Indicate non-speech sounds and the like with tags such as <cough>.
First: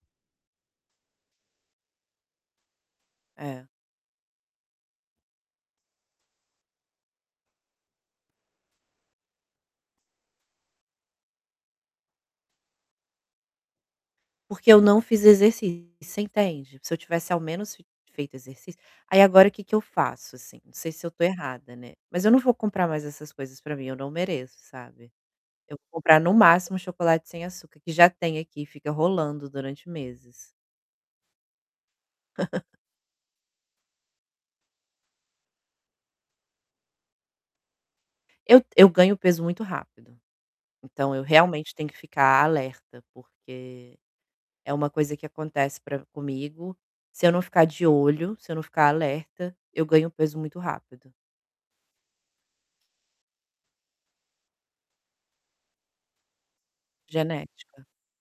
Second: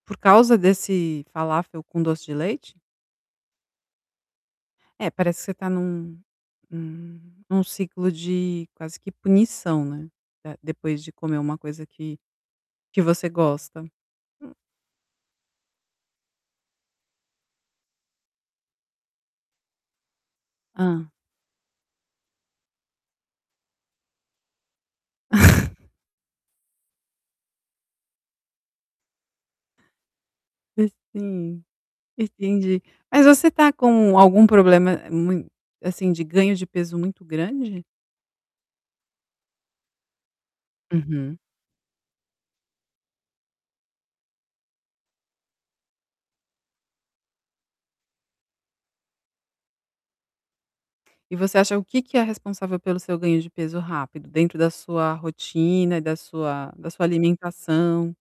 Por causa desse falafel com doce de leite? É. É, parece que você está num num num ciclo de quase que punição, né, eh, depois de comer uma coisa que que você gosta. Hum. Porque eu não fiz exercício, você entende? Se eu tivesse ao menos fe feito exercício aí, agora que que eu faço, assim? Não sei se eu Hã. estou errada, né, mas eu não vou comprar mais essas coisas para mim, eu não mereço, sabe? Eu vou <chuckles> comprar no máximo chocolate sem açúcar que já tem aqui e fica rolando durante meses. Ah, sim, <chuckles> entendi. Mas você está com algum problema mui assim, de ganho de peso muito grande? Eu eu ganho peso muito rápido. Então eu Uhum. realmente tenho que ficar alerta, porque é uma coisa que acontece pra comigo, se eu não ficar de olho, se eu não ficar alerta, eu ganho peso muito rápido. E você acha o que que é responsável pelo seu ganho de peso rápido dentro da sua rotina, da sua da sua Genética. alimentação?